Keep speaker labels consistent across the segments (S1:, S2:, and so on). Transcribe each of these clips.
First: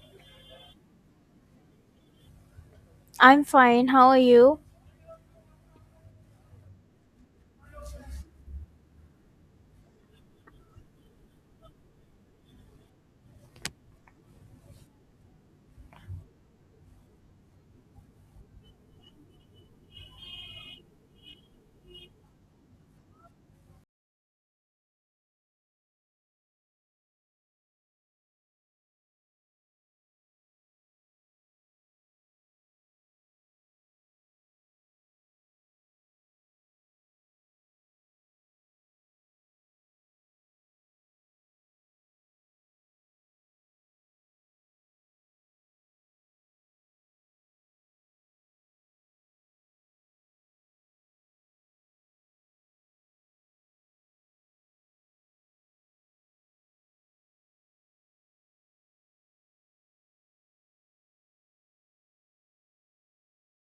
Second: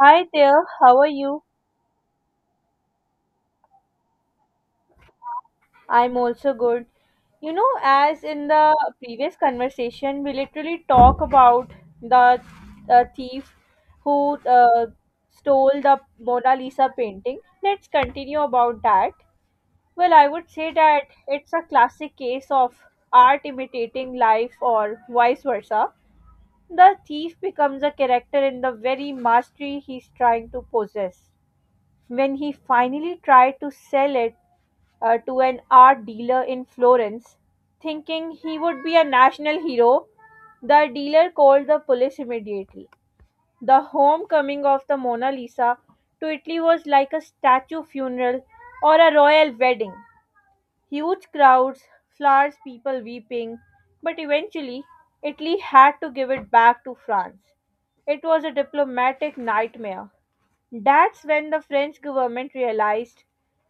S1: Hi there, how are you?
S2: I'm fine. How are you?
S1: I'm also good. You know, as in the previous conversation, we literally talk about the thief who stole the Mona Lisa painting. Let's continue about that. Well, I would say that it's a classic case of art imitating life or vice versa. The thief becomes a character in the very mastery he's trying to possess. When he finally tried to sell it, to an art dealer in Florence, thinking he would be a national hero. The dealer called the police immediately. The homecoming of the Mona Lisa to Italy was like a statue funeral or a royal wedding. Huge crowds, flowers, people weeping, but eventually Italy had to give it back to France. It was a diplomatic nightmare. That's when the French government realized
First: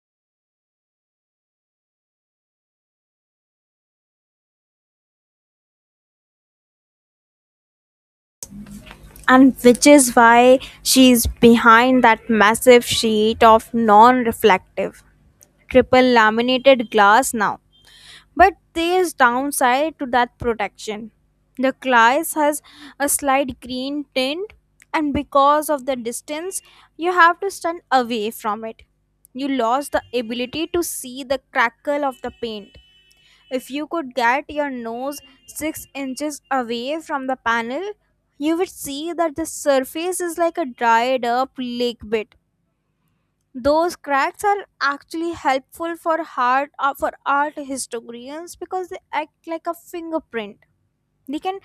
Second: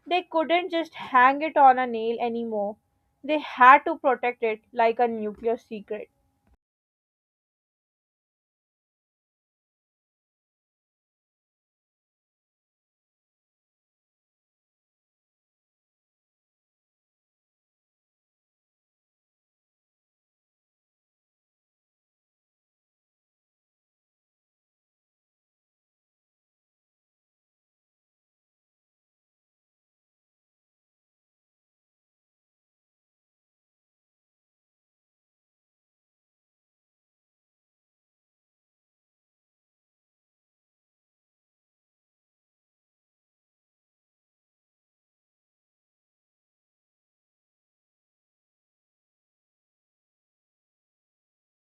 S1: they couldn't just hang it on a nail anymore. They had to protect it like a nuclear secret.
S2: And which is why she's behind that massive sheet of non reflective, triple laminated glass now. But there's downside to that protection. The glass has a slight green tint, and because of the distance, you have to stand away from it. You lost the ability to see the crackle of the paint. If you could get your nose 6 inches away from the panel, you would see that the surface is like a dried up lake bed. Those cracks are actually helpful for art historians because they act like a fingerprint. They can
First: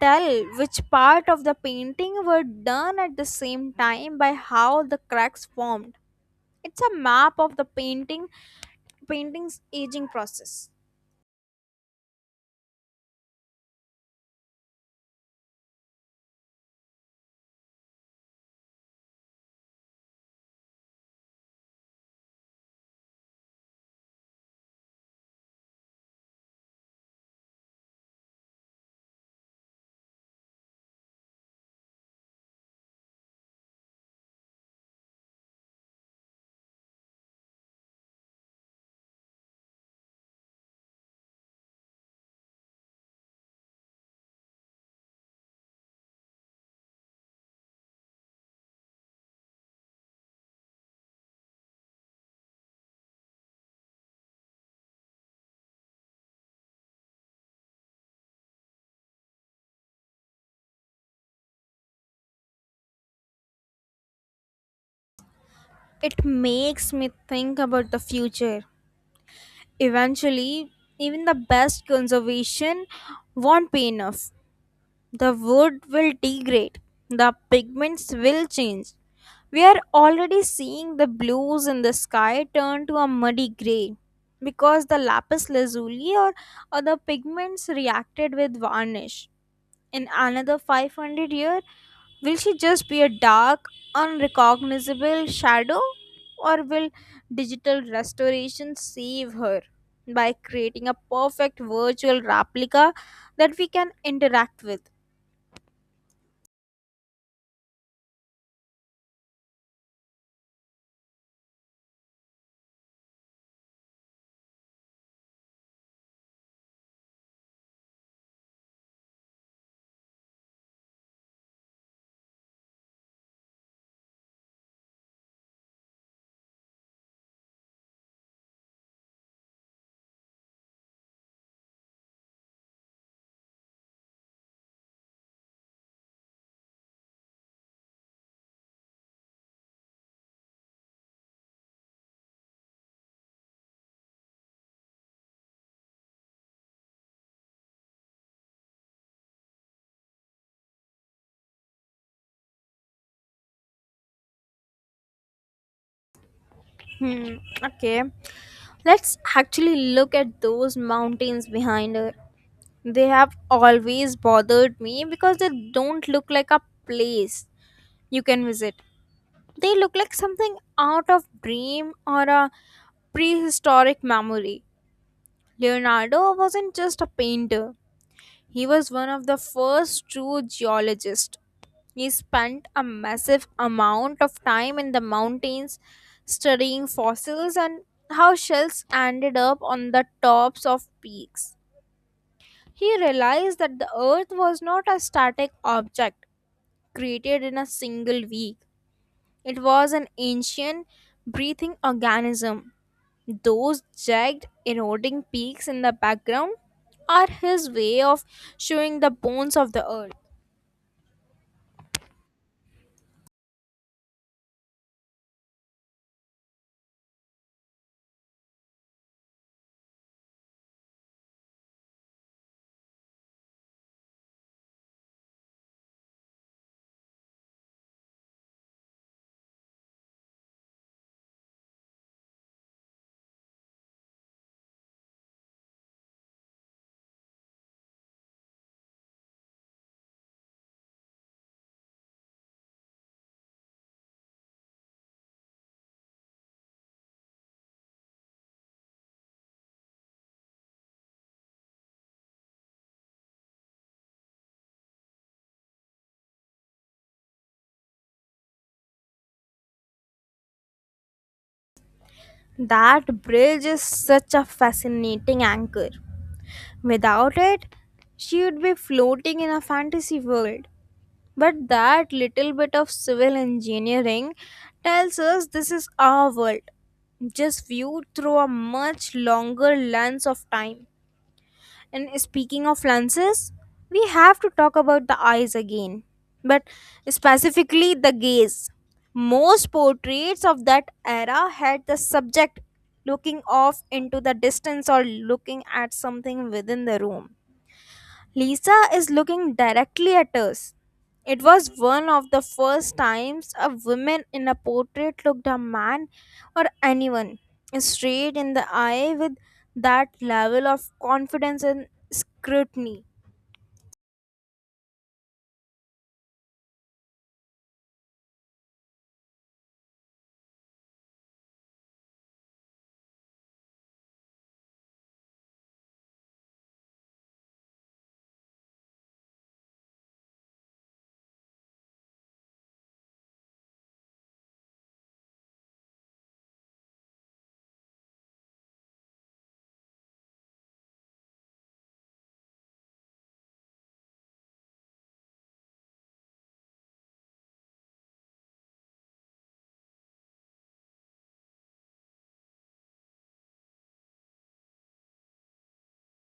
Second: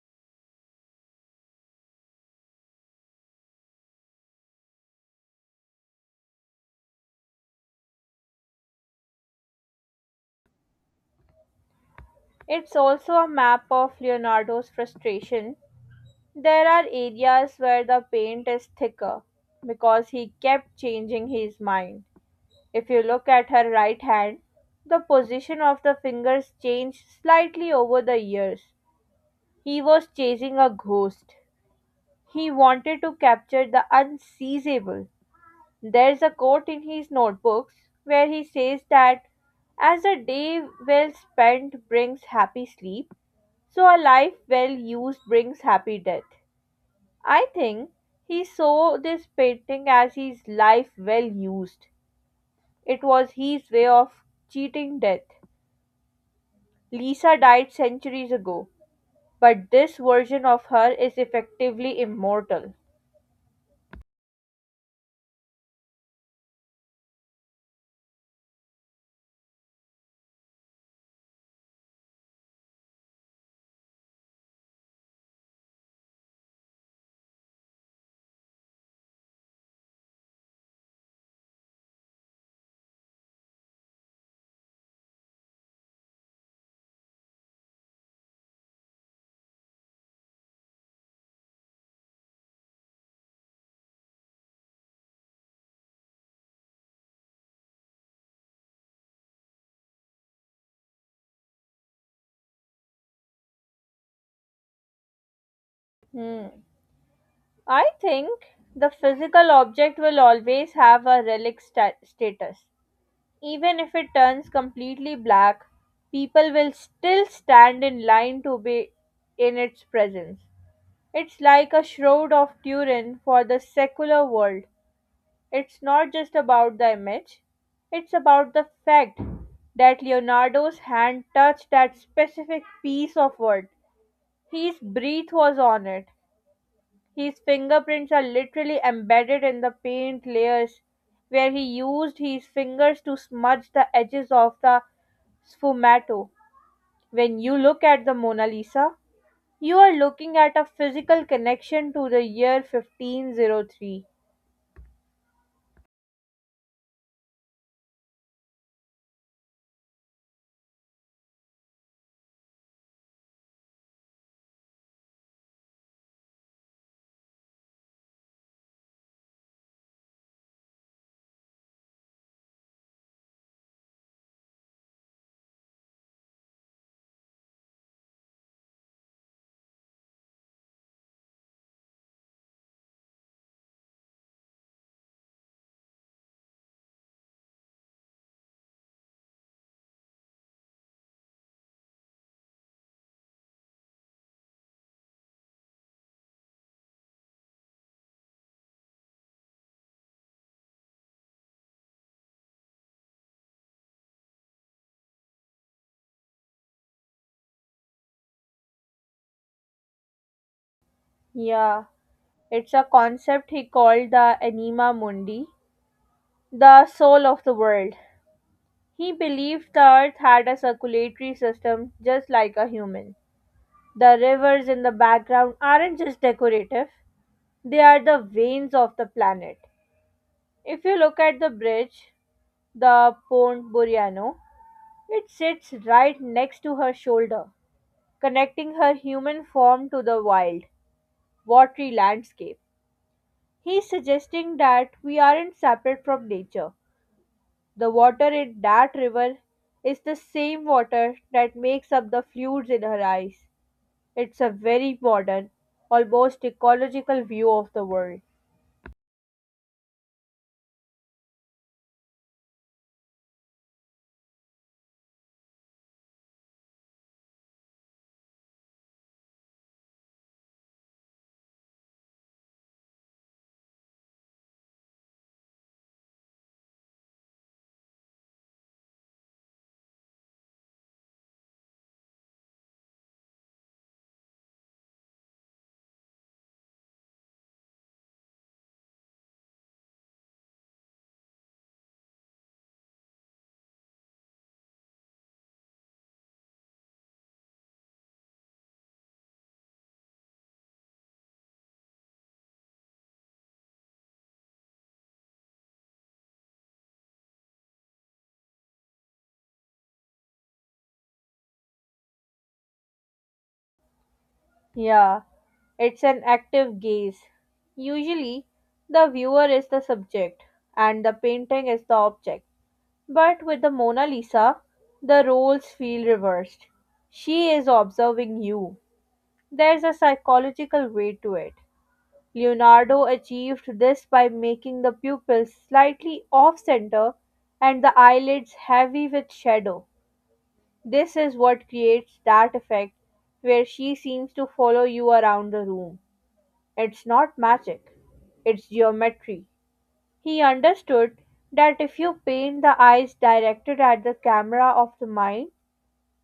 S2: tell which part of the painting were done at the same time by how the cracks formed. It's a map of the painting's aging process.
S1: It's also a map of Leonardo's frustration. There are areas where the paint is thicker because he kept changing his mind. If you look at her right hand, the position of the fingers changed slightly over the years. He was chasing a ghost. He wanted to capture the unseizable. There's a quote in his notebooks where he says that as a day well spent brings happy sleep, so a life well used brings happy death. I think he saw this painting as his life well used. It was his way of cheating death. Lisa died centuries ago, but this version of her is effectively immortal.
S2: It makes me think about the future. Eventually, even the best conservation won't be enough. The wood will degrade, the pigments will change. We are already seeing the blues in the sky turn to a muddy gray because the lapis lazuli or other pigments reacted with varnish. In another 500 years, will she just be a dark, unrecognizable shadow? Or will digital restoration save her by creating a perfect virtual replica that we can interact with?
S1: Hmm. I think the physical object will always have a relic status. Even if it turns completely black, people will still stand in line to be in its presence. It's like a shroud of Turin for the secular world. It's not just about the image, it's about the fact that Leonardo's hand touched that specific piece of wood. His breath was on it. His fingerprints are literally embedded in the paint layers where he used his fingers to smudge the edges of the sfumato. When you look at the Mona Lisa, you are looking at a physical connection to the year 1503.
S2: Hmm, okay. Let's actually look at those mountains behind her. They have always bothered me because they don't look like a place you can visit. They look like something out of dream or a prehistoric memory. Leonardo wasn't just a painter, he was one of the first true geologists. He spent a massive amount of time in the mountains studying fossils and how shells ended up on the tops of peaks. He realized that the earth was not a static object created in a single week, it was an ancient, breathing organism. Those jagged, eroding peaks in the background are his way of showing the bones of the earth.
S1: Yeah, it's a concept he called the anima mundi, the soul of the world. He believed the earth had a circulatory system just like a human. The rivers in the background aren't just decorative, they are the veins of the planet. If you look at the bridge, the Pont Buriano, it sits right next to her shoulder, connecting her human form to the wild, watery landscape. He's suggesting that we aren't separate from nature. The water in that river is the same water that makes up the fluids in her eyes. It's a very modern, almost ecological view of the world.
S2: That bridge is such a fascinating anchor. Without it, she would be floating in a fantasy world. But that little bit of civil engineering tells us this is our world, just viewed through a much longer lens of time. And speaking of lenses, we have to talk about the eyes again, but specifically the gaze. Most portraits of that era had the subject looking off into the distance or looking at something within the room. Lisa is looking directly at us. It was one of the first times a woman in a portrait looked a man, or anyone, straight in the eye with that level of confidence and scrutiny.
S1: Yeah, it's an active gaze. Usually, the viewer is the subject and the painting is the object. But with the Mona Lisa, the roles feel reversed. She is observing you. There's a psychological way to it. Leonardo achieved this by making the pupils slightly off center and the eyelids heavy with shadow. This is what creates that effect where she seems to follow you around the room. It's not magic, it's geometry. He understood that if you paint the eyes directed at the camera of the mind,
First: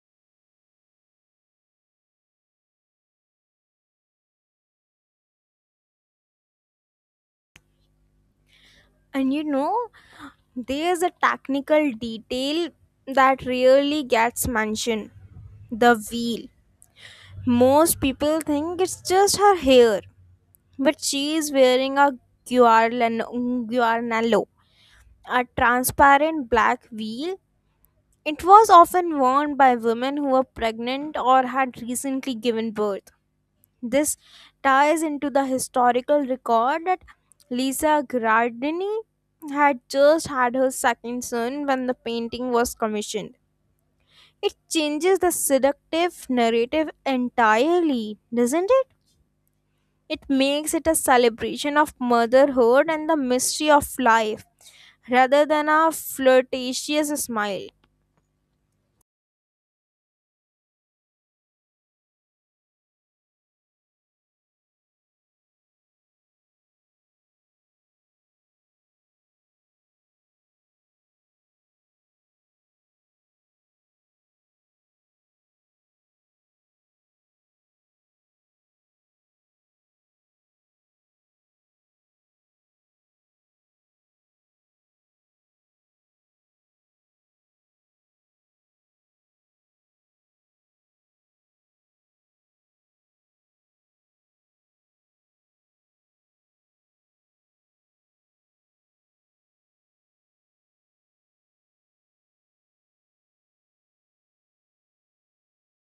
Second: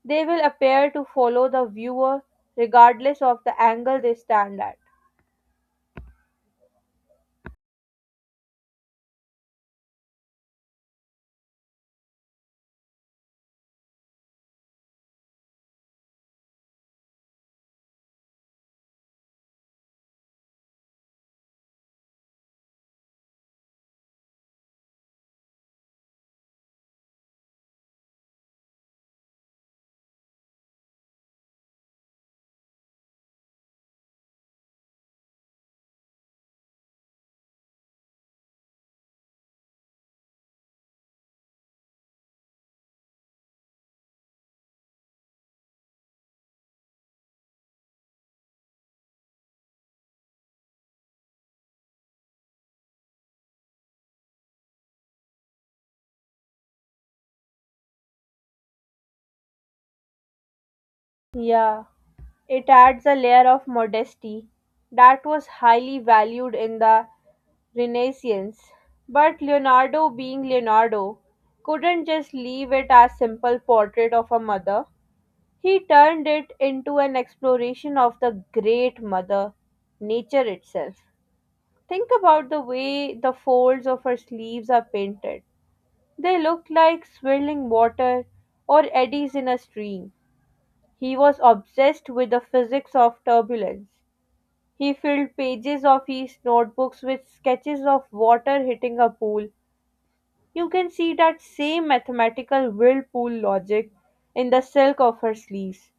S1: they will appear to follow the viewer regardless of the angle they stand at.
S2: And you know, there's a technical detail that really gets mentioned, the veil. Most people think it's just her hair, but she is wearing a guarnallo, a transparent black veil. It was often worn by women who were pregnant or had recently given birth. This ties into the historical record that Lisa Gradini had just had her second son when the painting was commissioned. It changes the seductive narrative entirely, doesn't it? It makes it a celebration of motherhood and the mystery of life rather than a flirtatious smile.
S1: Yeah, it adds a layer of modesty that was highly valued in the Renaissance. But Leonardo, being Leonardo, couldn't just leave it as simple portrait of a mother. He turned it into an exploration of the great mother, nature itself. Think about the way the folds of her sleeves are painted. They look like swirling water or eddies in a stream. He was obsessed with the physics of turbulence. He filled pages of his notebooks with sketches of water hitting a pool. You can see that same mathematical whirlpool logic in the silk of her sleeves.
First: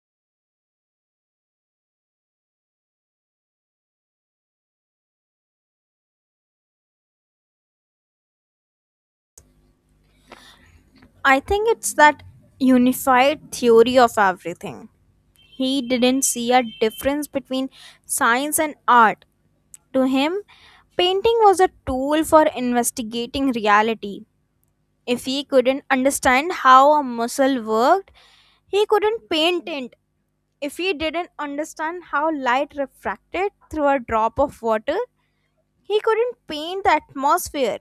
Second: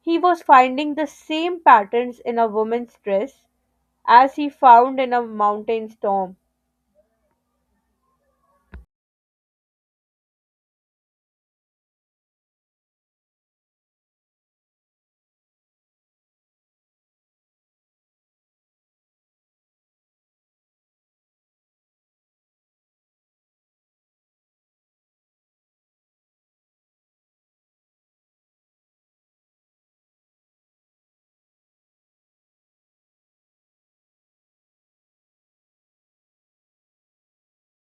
S1: He was finding the same patterns in a woman's dress as he found in a mountain storm.
S2: I think it's that unified theory of everything. He didn't see a difference between science and art. To him, painting was a tool for investigating reality. If he couldn't understand how a muscle worked, he couldn't paint it. If he didn't understand how light refracted through a drop of water, he couldn't paint the atmosphere.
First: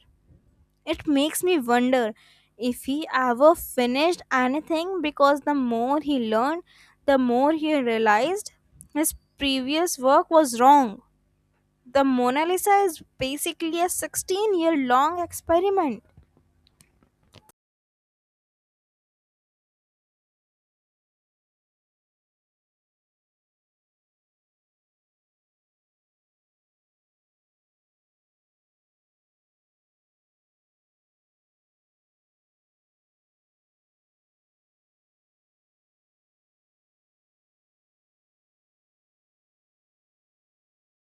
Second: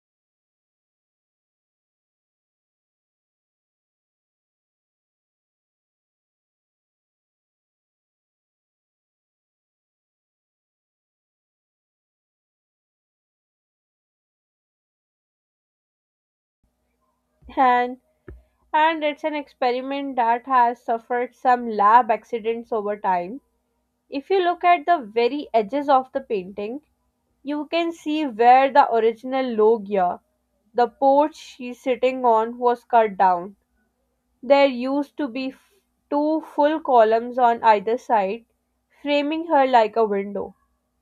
S2: It makes me wonder if he ever finished anything, because the more he learned, the more he realized his previous work was wrong. The Mona Lisa is basically a 16-year long experiment.
S1: And, and it's an experiment that has suffered some lab accidents over time. If you look at the very edges of the painting, you can see where the original loggia, the porch she's sitting on, was cut down. There used to be two full columns on either side, framing her like a window.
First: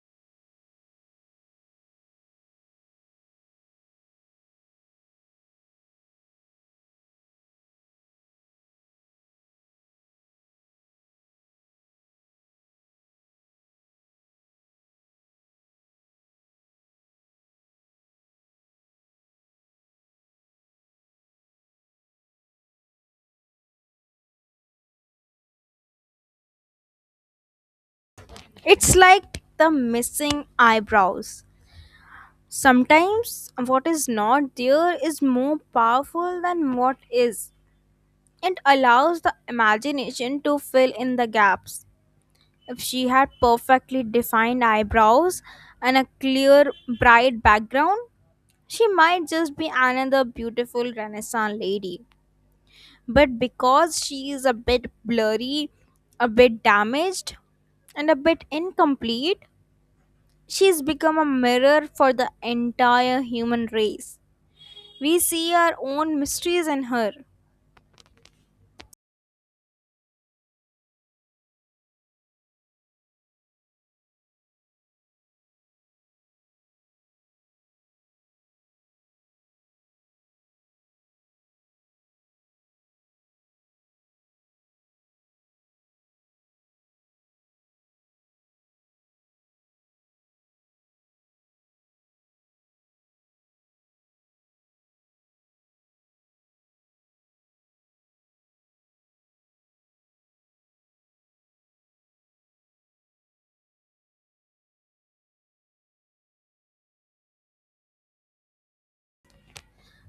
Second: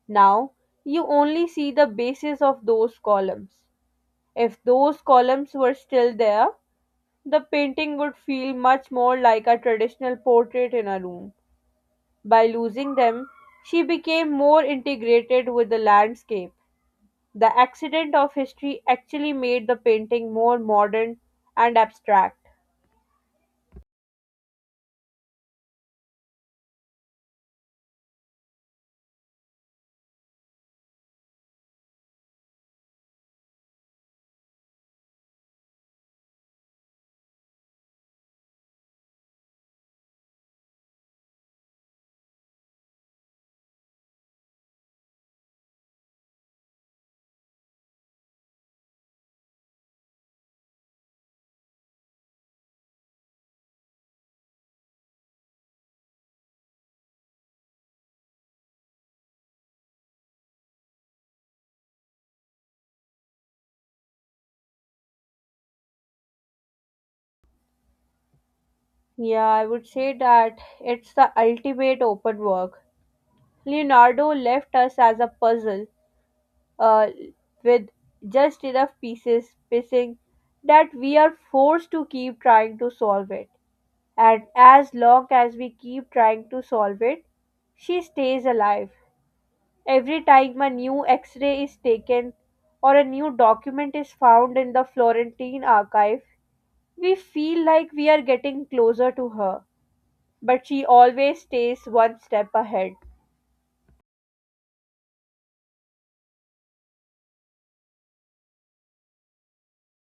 S1: Now you only see the bases of those columns. If those columns were still there, the painting would feel much more like a traditional portrait in a room. By losing them, she became more integrated with the landscape. The accident of history actually made the painting more modern and abstract.
S2: It's like the missing eyebrows. Sometimes what is not there is more powerful than what is. It allows the imagination to fill in the gaps. If she had perfectly defined eyebrows and a clear, bright background, she might just be another beautiful Renaissance lady. But because she is a bit blurry, a bit damaged, and a bit incomplete, she's become a mirror for the entire human race. We see our own mysteries in her.
S1: Yeah, I would say that it's the ultimate open work. Leonardo left us as a puzzle uh, with just enough pieces missing that we are forced to keep trying to solve it. And as long as we keep trying to solve it, she stays alive. Every time a new x ray is taken or a new document is found in the Florentine archive, we feel like we are getting closer to her, but she always stays one step ahead.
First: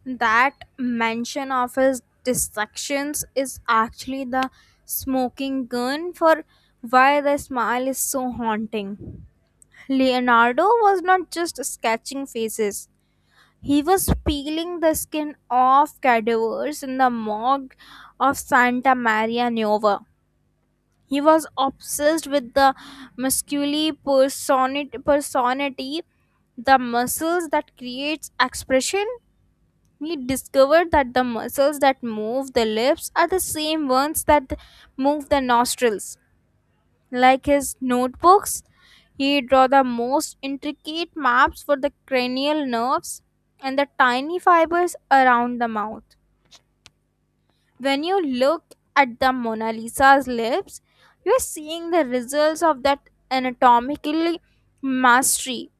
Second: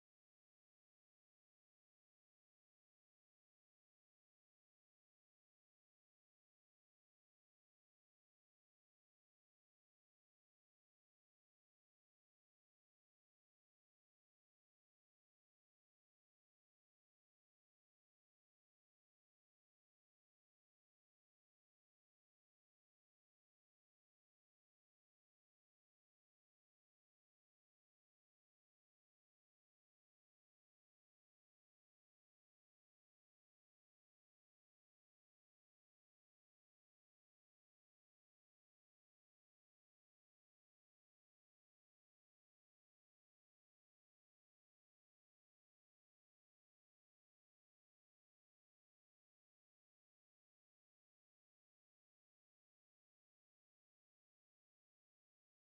S2: That mention of his distractions is actually the smoking gun for why the smile is so haunting. Leonardo was not just sketching faces, he was peeling the skin off cadavers in the morgue of Santa Maria Nuova. He was obsessed with the personity, the muscles that creates expression. He discovered that the muscles that move the lips are the same ones that move the nostrils. Like his notebooks, he drew the most intricate maps for the cranial nerves and the tiny fibers around the mouth. When you look at the Mona Lisa's lips, you are seeing the results of that anatomical mastery.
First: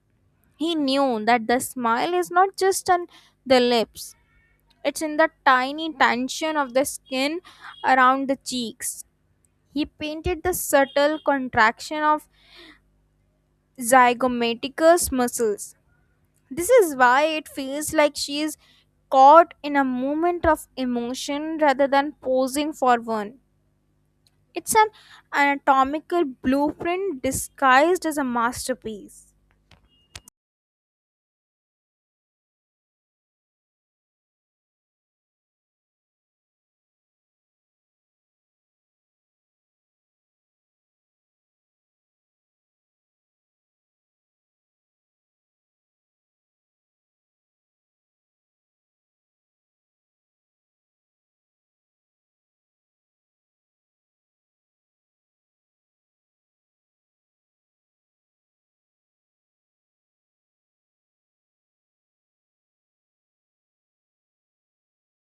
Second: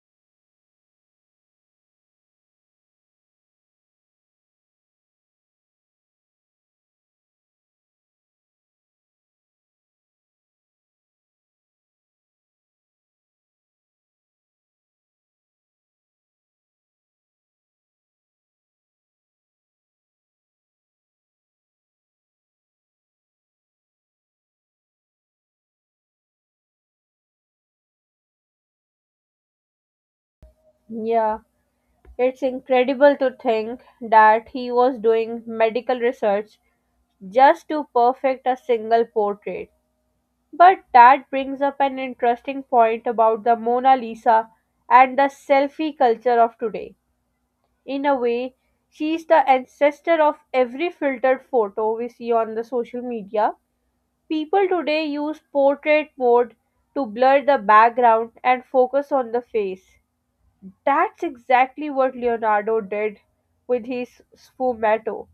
S2: He knew that the smile is not just on the lips, it's in the tiny tension of the skin around the cheeks. He painted the subtle contraction of zygomaticus muscles. This is why it feels like she is caught in a moment of emotion rather than posing for one. It's an anatomical blueprint disguised as a masterpiece.
S1: Yeah, it's incredible to think that he was doing medical research just to perfect a single portrait. But that brings up an interesting point about the Mona Lisa and the selfie culture of today. In a way, she is the ancestor of every filtered photo we see on the social media. People today use portrait mode to blur the background and focus on the face. That's exactly what Leonardo did with his sfumato.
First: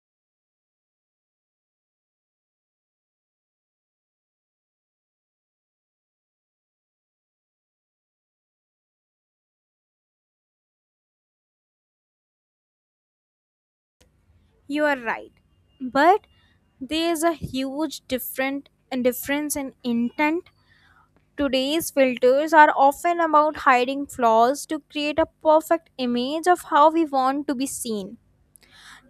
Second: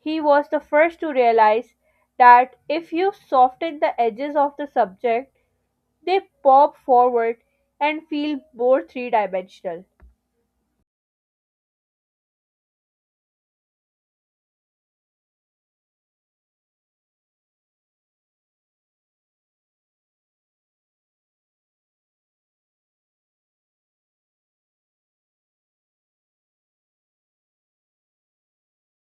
S1: He was the first to realize that if you soften the edges of the subject, they pop forward and feel more three dimensional.
S2: You are right. But there is a huge different difference in intent. Today's filters are often about hiding flaws to create a perfect image of how we want to be seen.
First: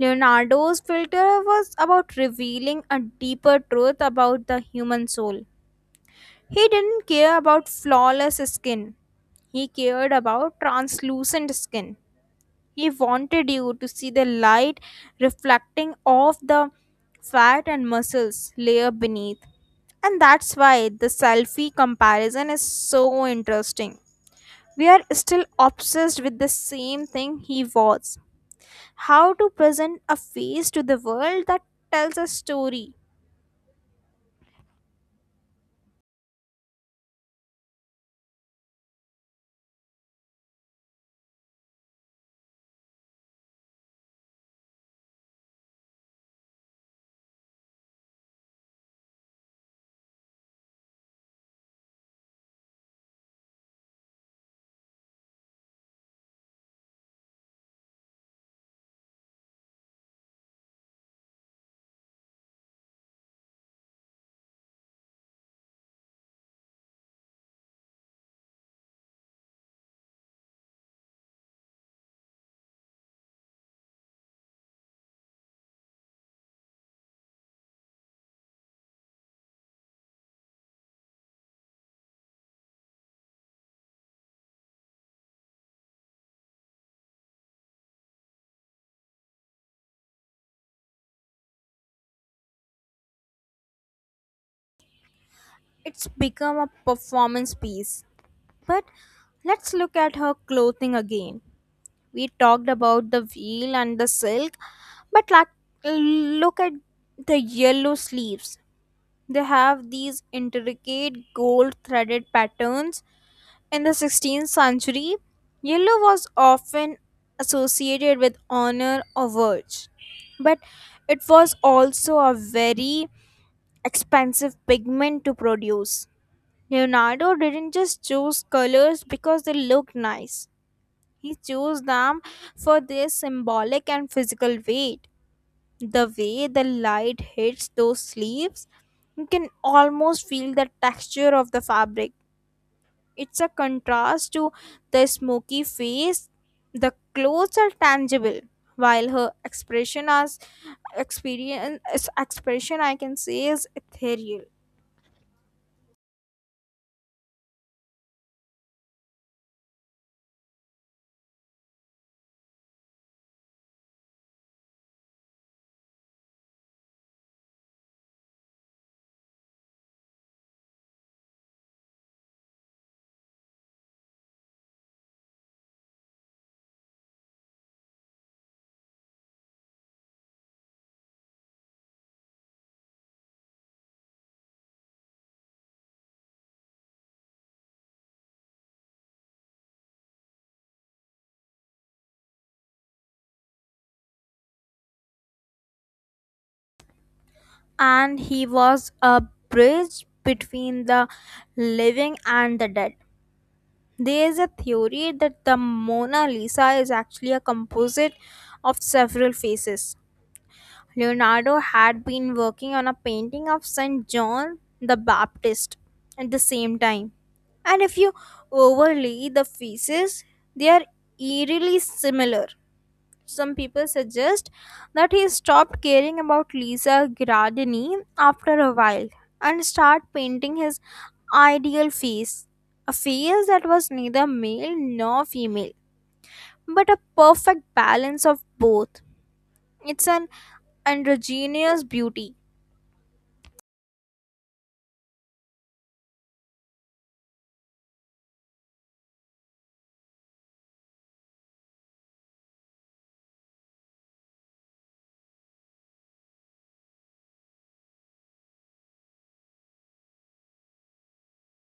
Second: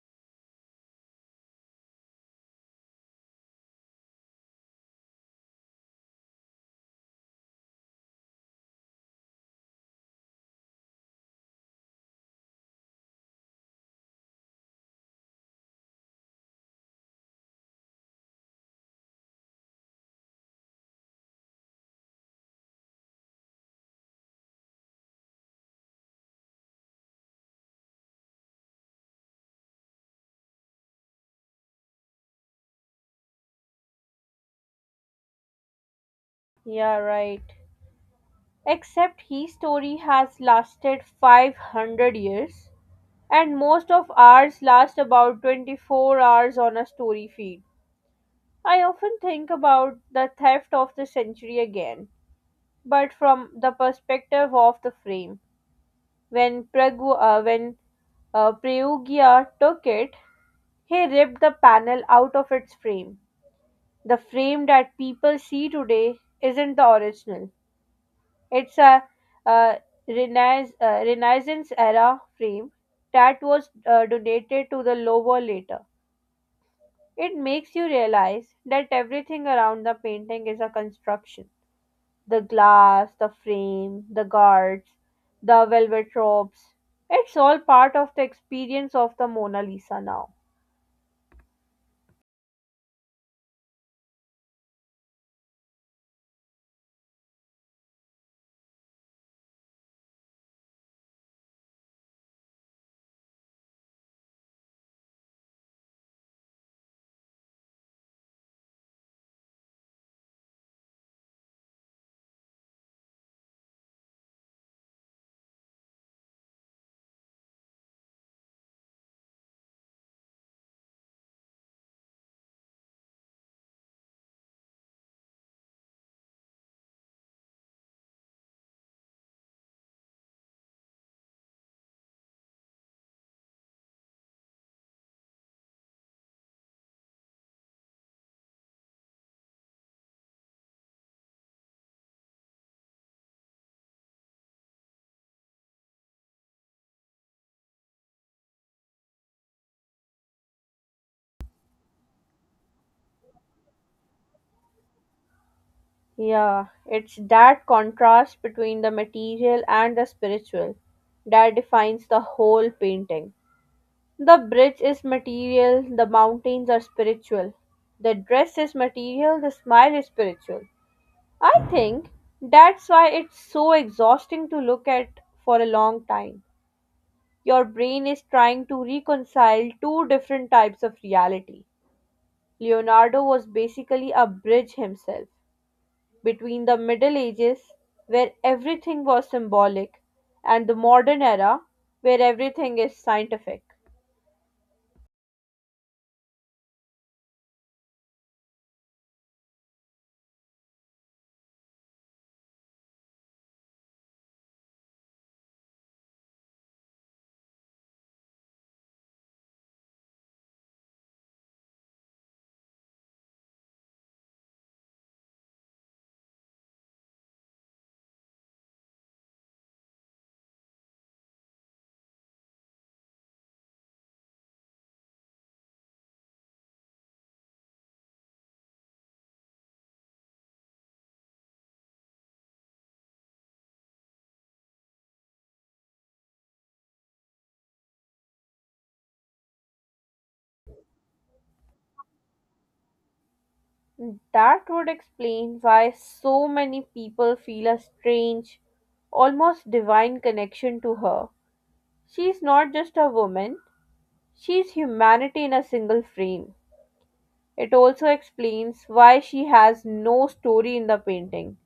S2: Leonardo's filter was about revealing a deeper truth about the human soul. He didn't care about flawless skin, he cared about translucent skin. He wanted you to see the light reflecting off the fat and muscles layer beneath. And that's why the selfie comparison is so interesting. We are still obsessed with the same thing he was: how to present a face to the world that tells a story.
S1: Yeah, right. Except his story has lasted 500 years, and most of ours last about 24 hours on a story feed. I often think about the theft of the century again, but from the perspective of the frame. When Prayugya took it, he ripped the panel out of its frame. The frame that people see today isn't the original. It's a uh, Renaissance era frame that was donated to the Louvre later. It makes you realize that everything around the painting is a construction. The glass, the frame, the guards, the velvet ropes. It's all part of the experience of the Mona Lisa now.
S2: It's become a performance piece. But let's look at her clothing again. We talked about the veil and the silk, but like, look at the yellow sleeves. They have these intricate gold threaded patterns. In the 16th century, yellow was often associated with honor or virtue, but it was also a very expensive pigment to produce. Leonardo didn't just choose colors because they look nice. He chose them for their symbolic and physical weight. The way the light hits those leaves, you can almost feel the texture of the fabric. It's a contrast to the smoky face. The clothes are tangible, while her expression, I can say, is ethereal.
S1: Yeah, it's that contrast between the material and the spiritual that defines the whole painting. The bridge is material, the mountains are spiritual. The dress is material, the smile is spiritual. I think that's why it's so exhausting to look at for a long time. Your brain is trying to reconcile two different types of reality. Leonardo was basically a bridge himself between the Middle Ages, where everything was symbolic, and the modern era, where everything is scientific.
S2: And he was a bridge between the living and the dead. There is a theory that the Mona Lisa is actually a composite of several faces. Leonardo had been working on a painting of St. John the Baptist at the same time. And if you overlay the faces, they are eerily similar. Some people suggest that he stopped caring about Lisa Gradini after a while and started painting his ideal face, a face that was neither male nor female, but a perfect balance of both. It's an androgynous beauty,
S1: That would explain why so many people feel a strange, almost divine connection to her. She's not just a woman, she's humanity in a single frame. It also explains why she has no story in the painting.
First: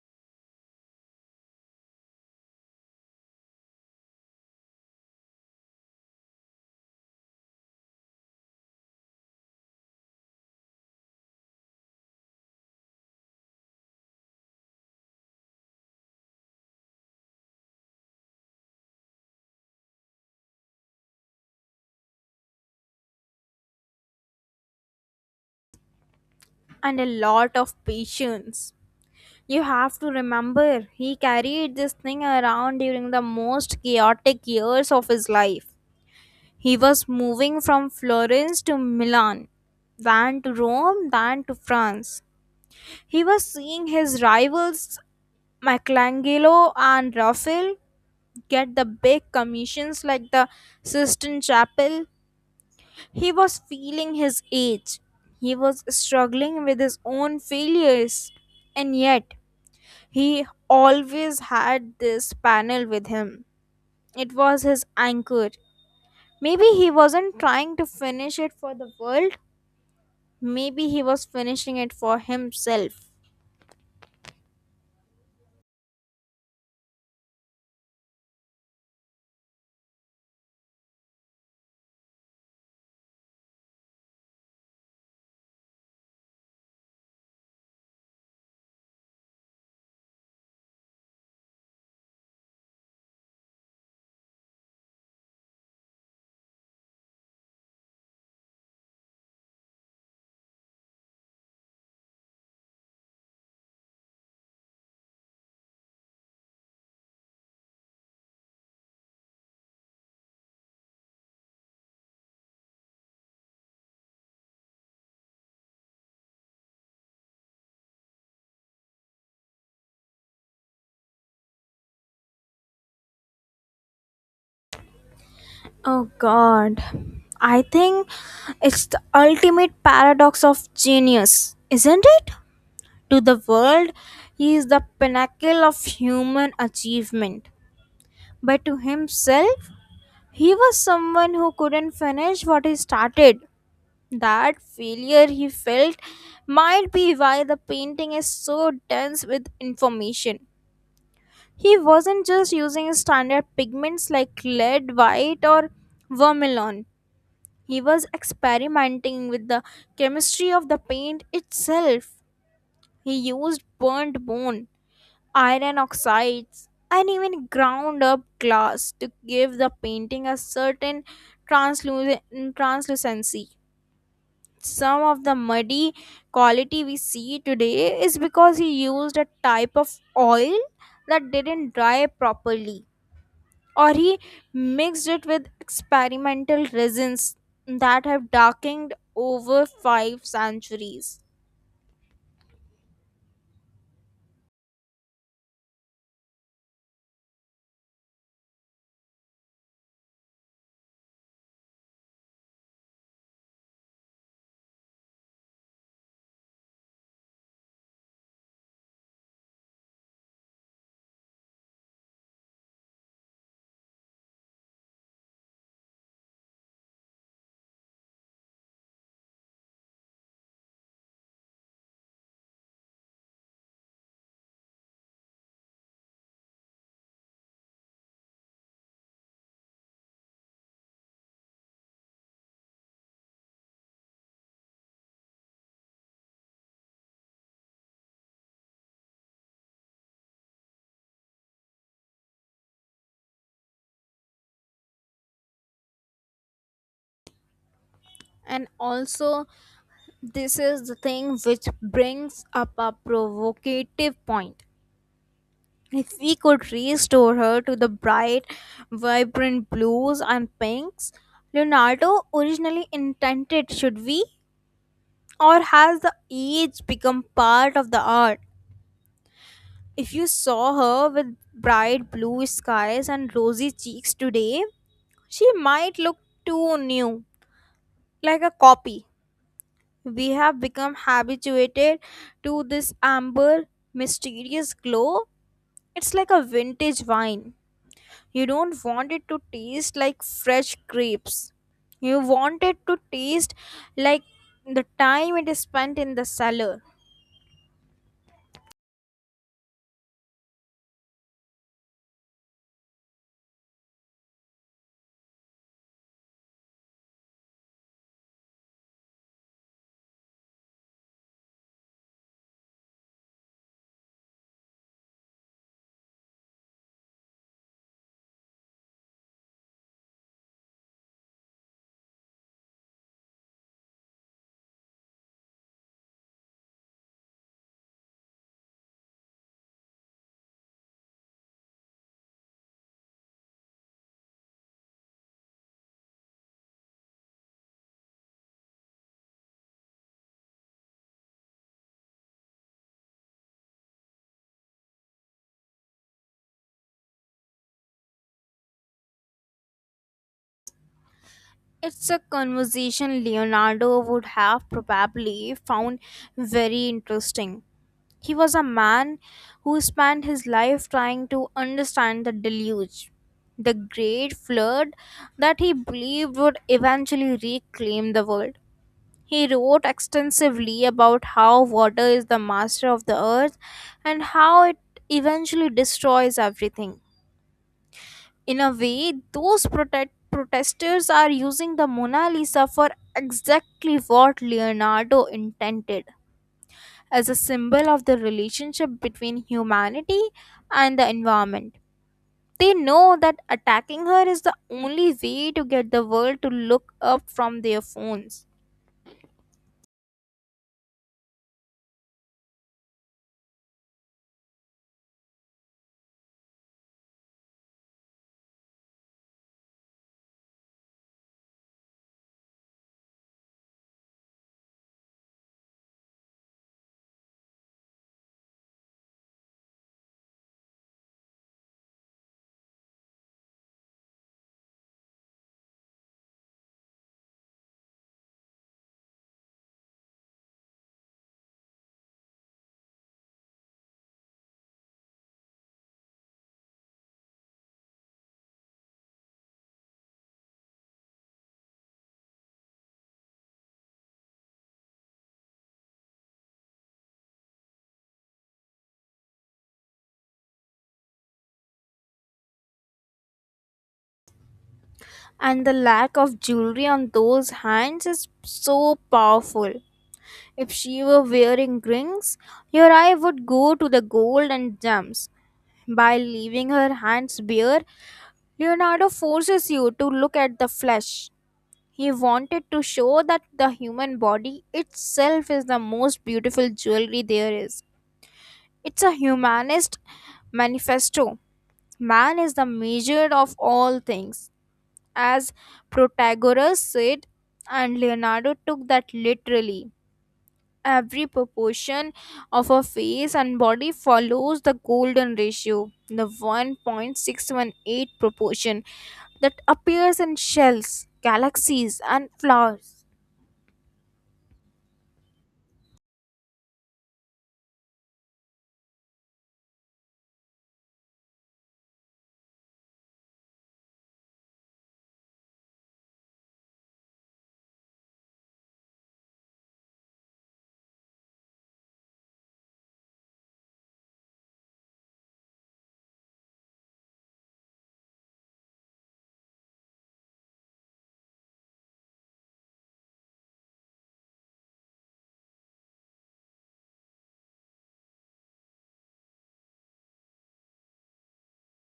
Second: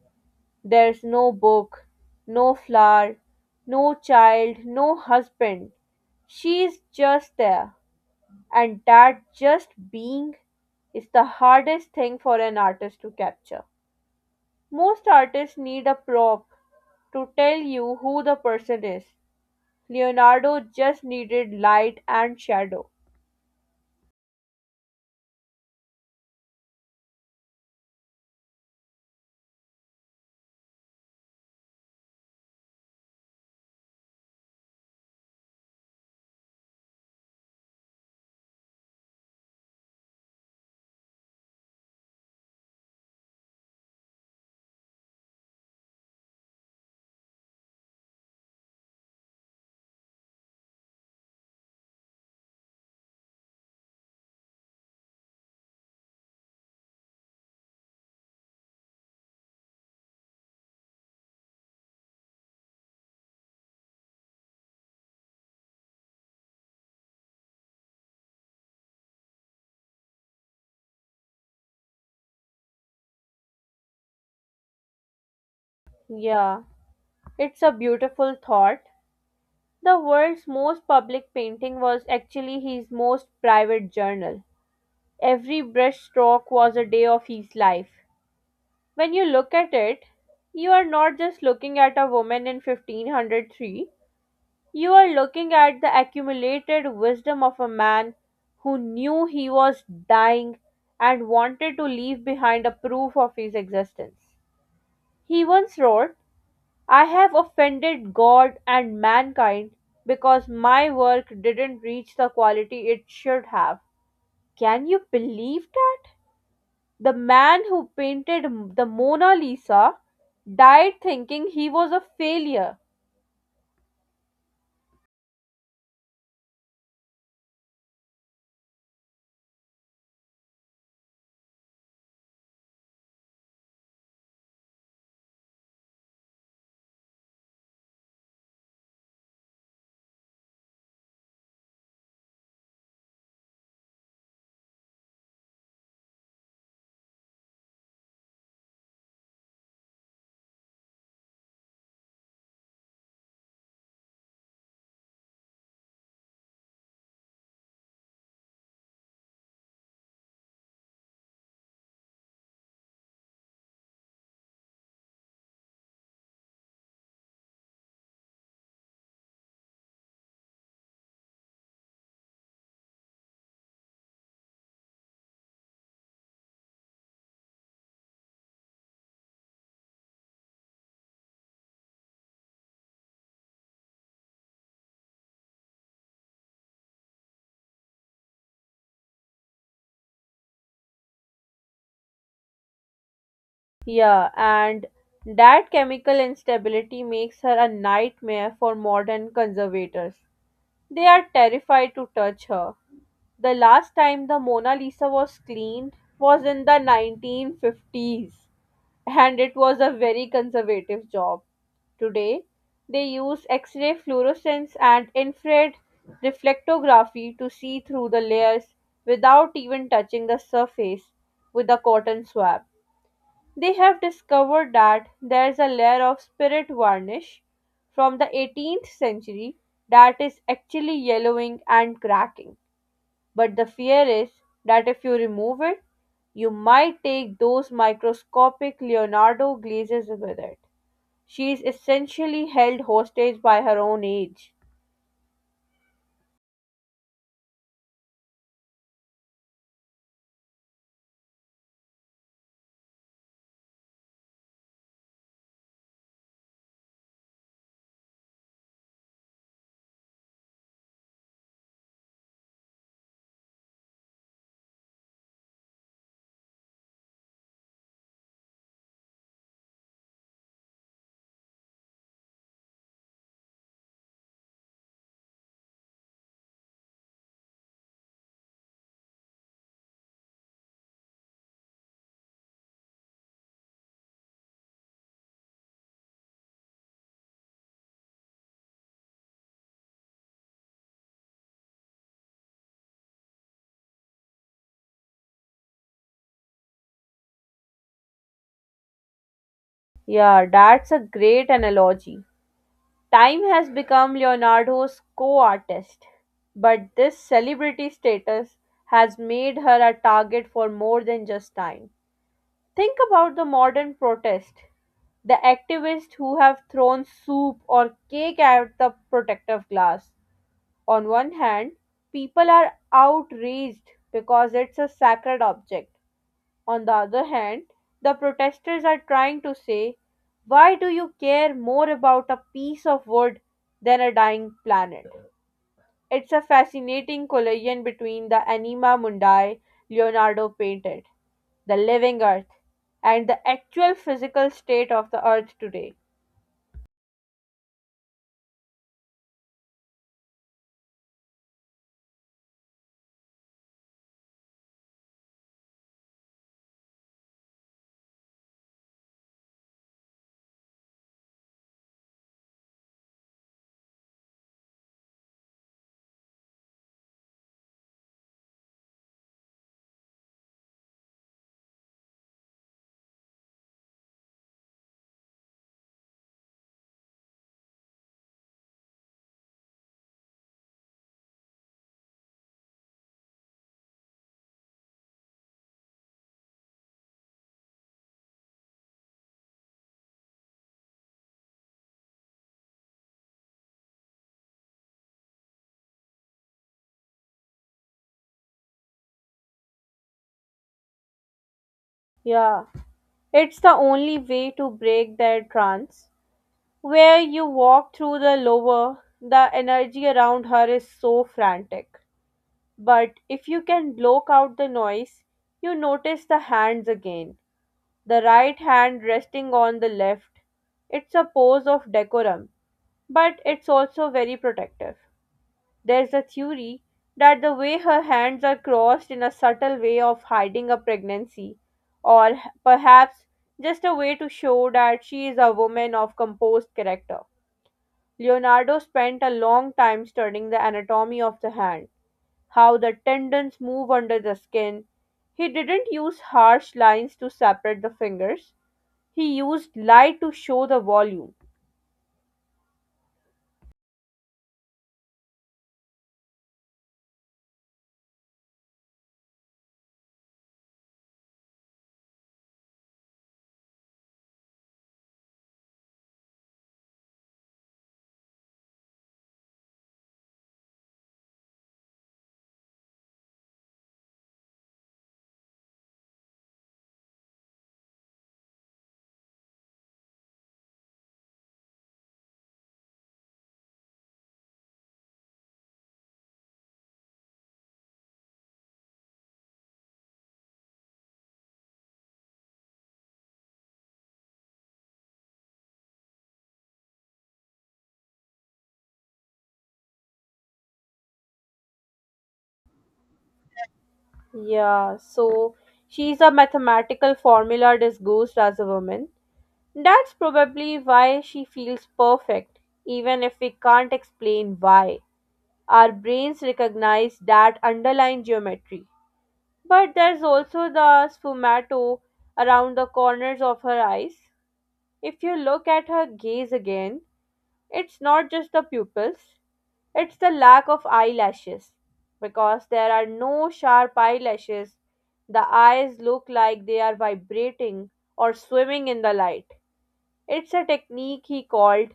S1: There's no book, no flower, no child, no husband. She's just there. And that just being is the hardest thing for an artist to capture. Most artists need a prop to tell you who the person is. Leonardo just needed light and shadow.
S2: and a lot of patience. You have to remember, he carried this thing around during the most chaotic years of his life. He was moving from Florence to Milan, then to Rome, then to France. He was seeing his rivals Michelangelo and Raphael get the big commissions like the Sistine Chapel. He was feeling his age. He was struggling with his own failures. And yet, he always had this panel with him. It was his anchor. Maybe he wasn't trying to finish it for the world, maybe he was finishing it for himself.
S1: Yeah, it's a beautiful thought. The world's most public painting was actually his most private journal. Every brushstroke was a day of his life. When you look at it, you are not just looking at a woman in 1503, you are looking at the accumulated wisdom of a man who knew he was dying and wanted to leave behind a proof of his existence. He once wrote, I have offended God and mankind because my work didn't reach the quality it should have. Can you believe that? The man who painted the Mona Lisa died thinking he was a failure.
S2: Oh god. I think it's the ultimate paradox of genius, isn't it? To the world, he is the pinnacle of human achievement. But to himself, he was someone who couldn't finish what he started. That failure he felt might be why the painting is so dense with information. He wasn't just using standard pigments like lead, white, or vermilion. He was experimenting with the chemistry of the paint itself. He used burnt bone, iron oxides, and even ground up glass to give the painting a certain transluc- translucency. Some of the muddy quality we see today is because he used a type of oil that didn't dry properly, or he mixed it with experimental resins that have darkened over 5 centuries.
S1: Yeah, and that chemical instability makes her a nightmare for modern conservators. They are terrified to touch her. The last time the Mona Lisa was cleaned was in the 1950s, and it was a very conservative job. Today, they use X ray fluorescence and infrared reflectography to see through the layers without even touching the surface with a cotton swab. They have discovered that there's a layer of spirit varnish from the 18th century that is actually yellowing and cracking. But the fear is that if you remove it, you might take those microscopic Leonardo glazes with it. She is essentially held hostage by her own age.
S2: And also, this is the thing which brings up a provocative point. If we could restore her to the bright, vibrant blues and pinks Leonardo originally intended, should we? Or has the age become part of the art? If you saw her with bright blue skies and rosy cheeks today, she might look too new, like a copy. We have become habituated to this amber, mysterious glow. It's like a vintage wine. You don't want it to taste like fresh grapes. You want it to taste like the time it is spent in the cellar.
S1: Yeah, that's a great analogy. Time has become Leonardo's co artist, but this celebrity status has made her a target for more than just time. Think about the modern protest the activists who have thrown soup or cake at the protective glass. On one hand, people are outraged because it's a sacred object. On the other hand, the protesters are trying to say, why do you care more about a piece of wood than a dying planet? It's a fascinating collision between the anima mundi Leonardo painted, the living earth, and the actual physical state of the earth today.
S2: It's a conversation Leonardo would have probably found very interesting. He was a man who spent his life trying to understand the deluge, the great flood that he believed would eventually reclaim the world. He wrote extensively about how water is the master of the earth and how it eventually destroys everything. In a way, those protect protesters are using the Mona Lisa for exactly what Leonardo intended, as a symbol of the relationship between humanity and the environment. They know that attacking her is the only way to get the world to look up from their phones.
S1: Yeah, it's the only way to break their trance. Where you walk through the lower, the energy around her is so frantic. But if you can block out the noise, you notice the hands again. The right hand resting on the left. It's a pose of decorum, but it's also very protective. There's a theory that the way her hands are crossed in a subtle way of hiding a pregnancy, or perhaps just a way to show that she is a woman of composed character. Leonardo spent a long time studying the anatomy of the hand, how the tendons move under the skin. He didn't use harsh lines to separate the fingers, he used light to show the volume.
S2: And the lack of jewelry on those hands is so powerful. If she were wearing rings, your eye would go to the gold and gems. By leaving her hands bare, Leonardo forces you to look at the flesh. He wanted to show that the human body itself is the most beautiful jewelry there is. It's a humanist manifesto. Man is the measure of all things, as Protagoras said, and Leonardo took that literally. Every proportion of her face and body follows the golden ratio, the 1.618 proportion that appears in shells, galaxies, and flowers.
S1: Yeah, so she's a mathematical formula disguised as a woman. That's probably why she feels perfect, even if we can't explain why. Our brains recognize that underlying geometry. But there's also the sfumato around the corners of her eyes. If you look at her gaze again, it's not just the pupils, it's the lack of eyelashes. Because there are no sharp eyelashes, the eyes look like they are vibrating or swimming in the light. It's a technique he called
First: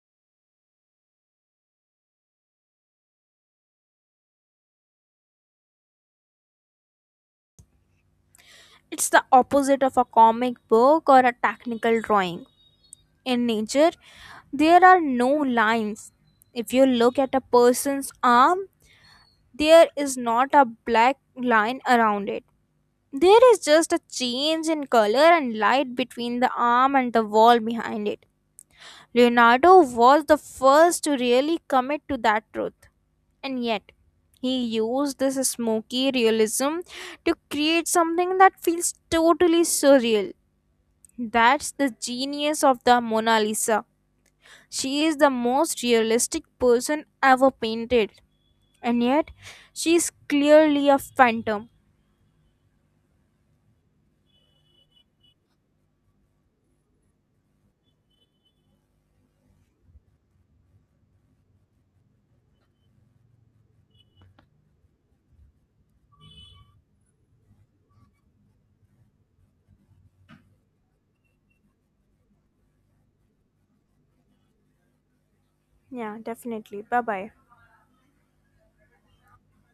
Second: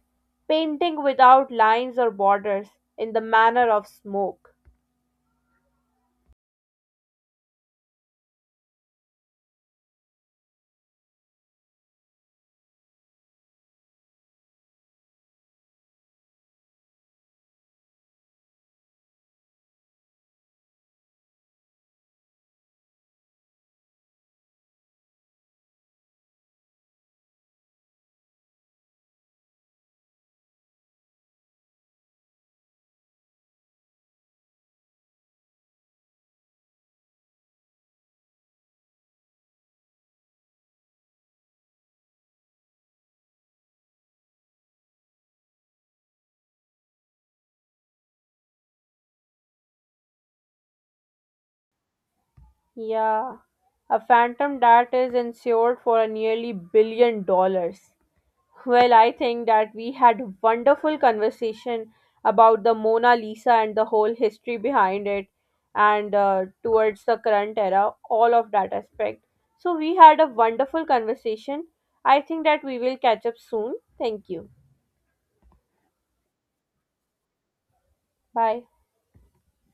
S1: painting without lines or borders in the manner of smoke.
S2: It's the opposite of a comic book or a technical drawing. In nature, there are no lines. If you look at a person's arm, there is not a black line around it. There is just a change in color and light between the arm and the wall behind it. Leonardo was the first to really commit to that truth, and yet he used this smoky realism to create something that feels totally surreal. That's the genius of the Mona Lisa. She is the most realistic person ever painted, and yet she is clearly a phantom.
S1: Yeah, a phantom that is insured for a nearly $1 billion. Well, I think that we had wonderful conversation about the Mona Lisa and the whole history behind it and towards the current era, all of that aspect. So we had a wonderful conversation. I think that we will catch up soon. Thank you.
S2: Yeah, definitely. Bye bye.
S1: Bye.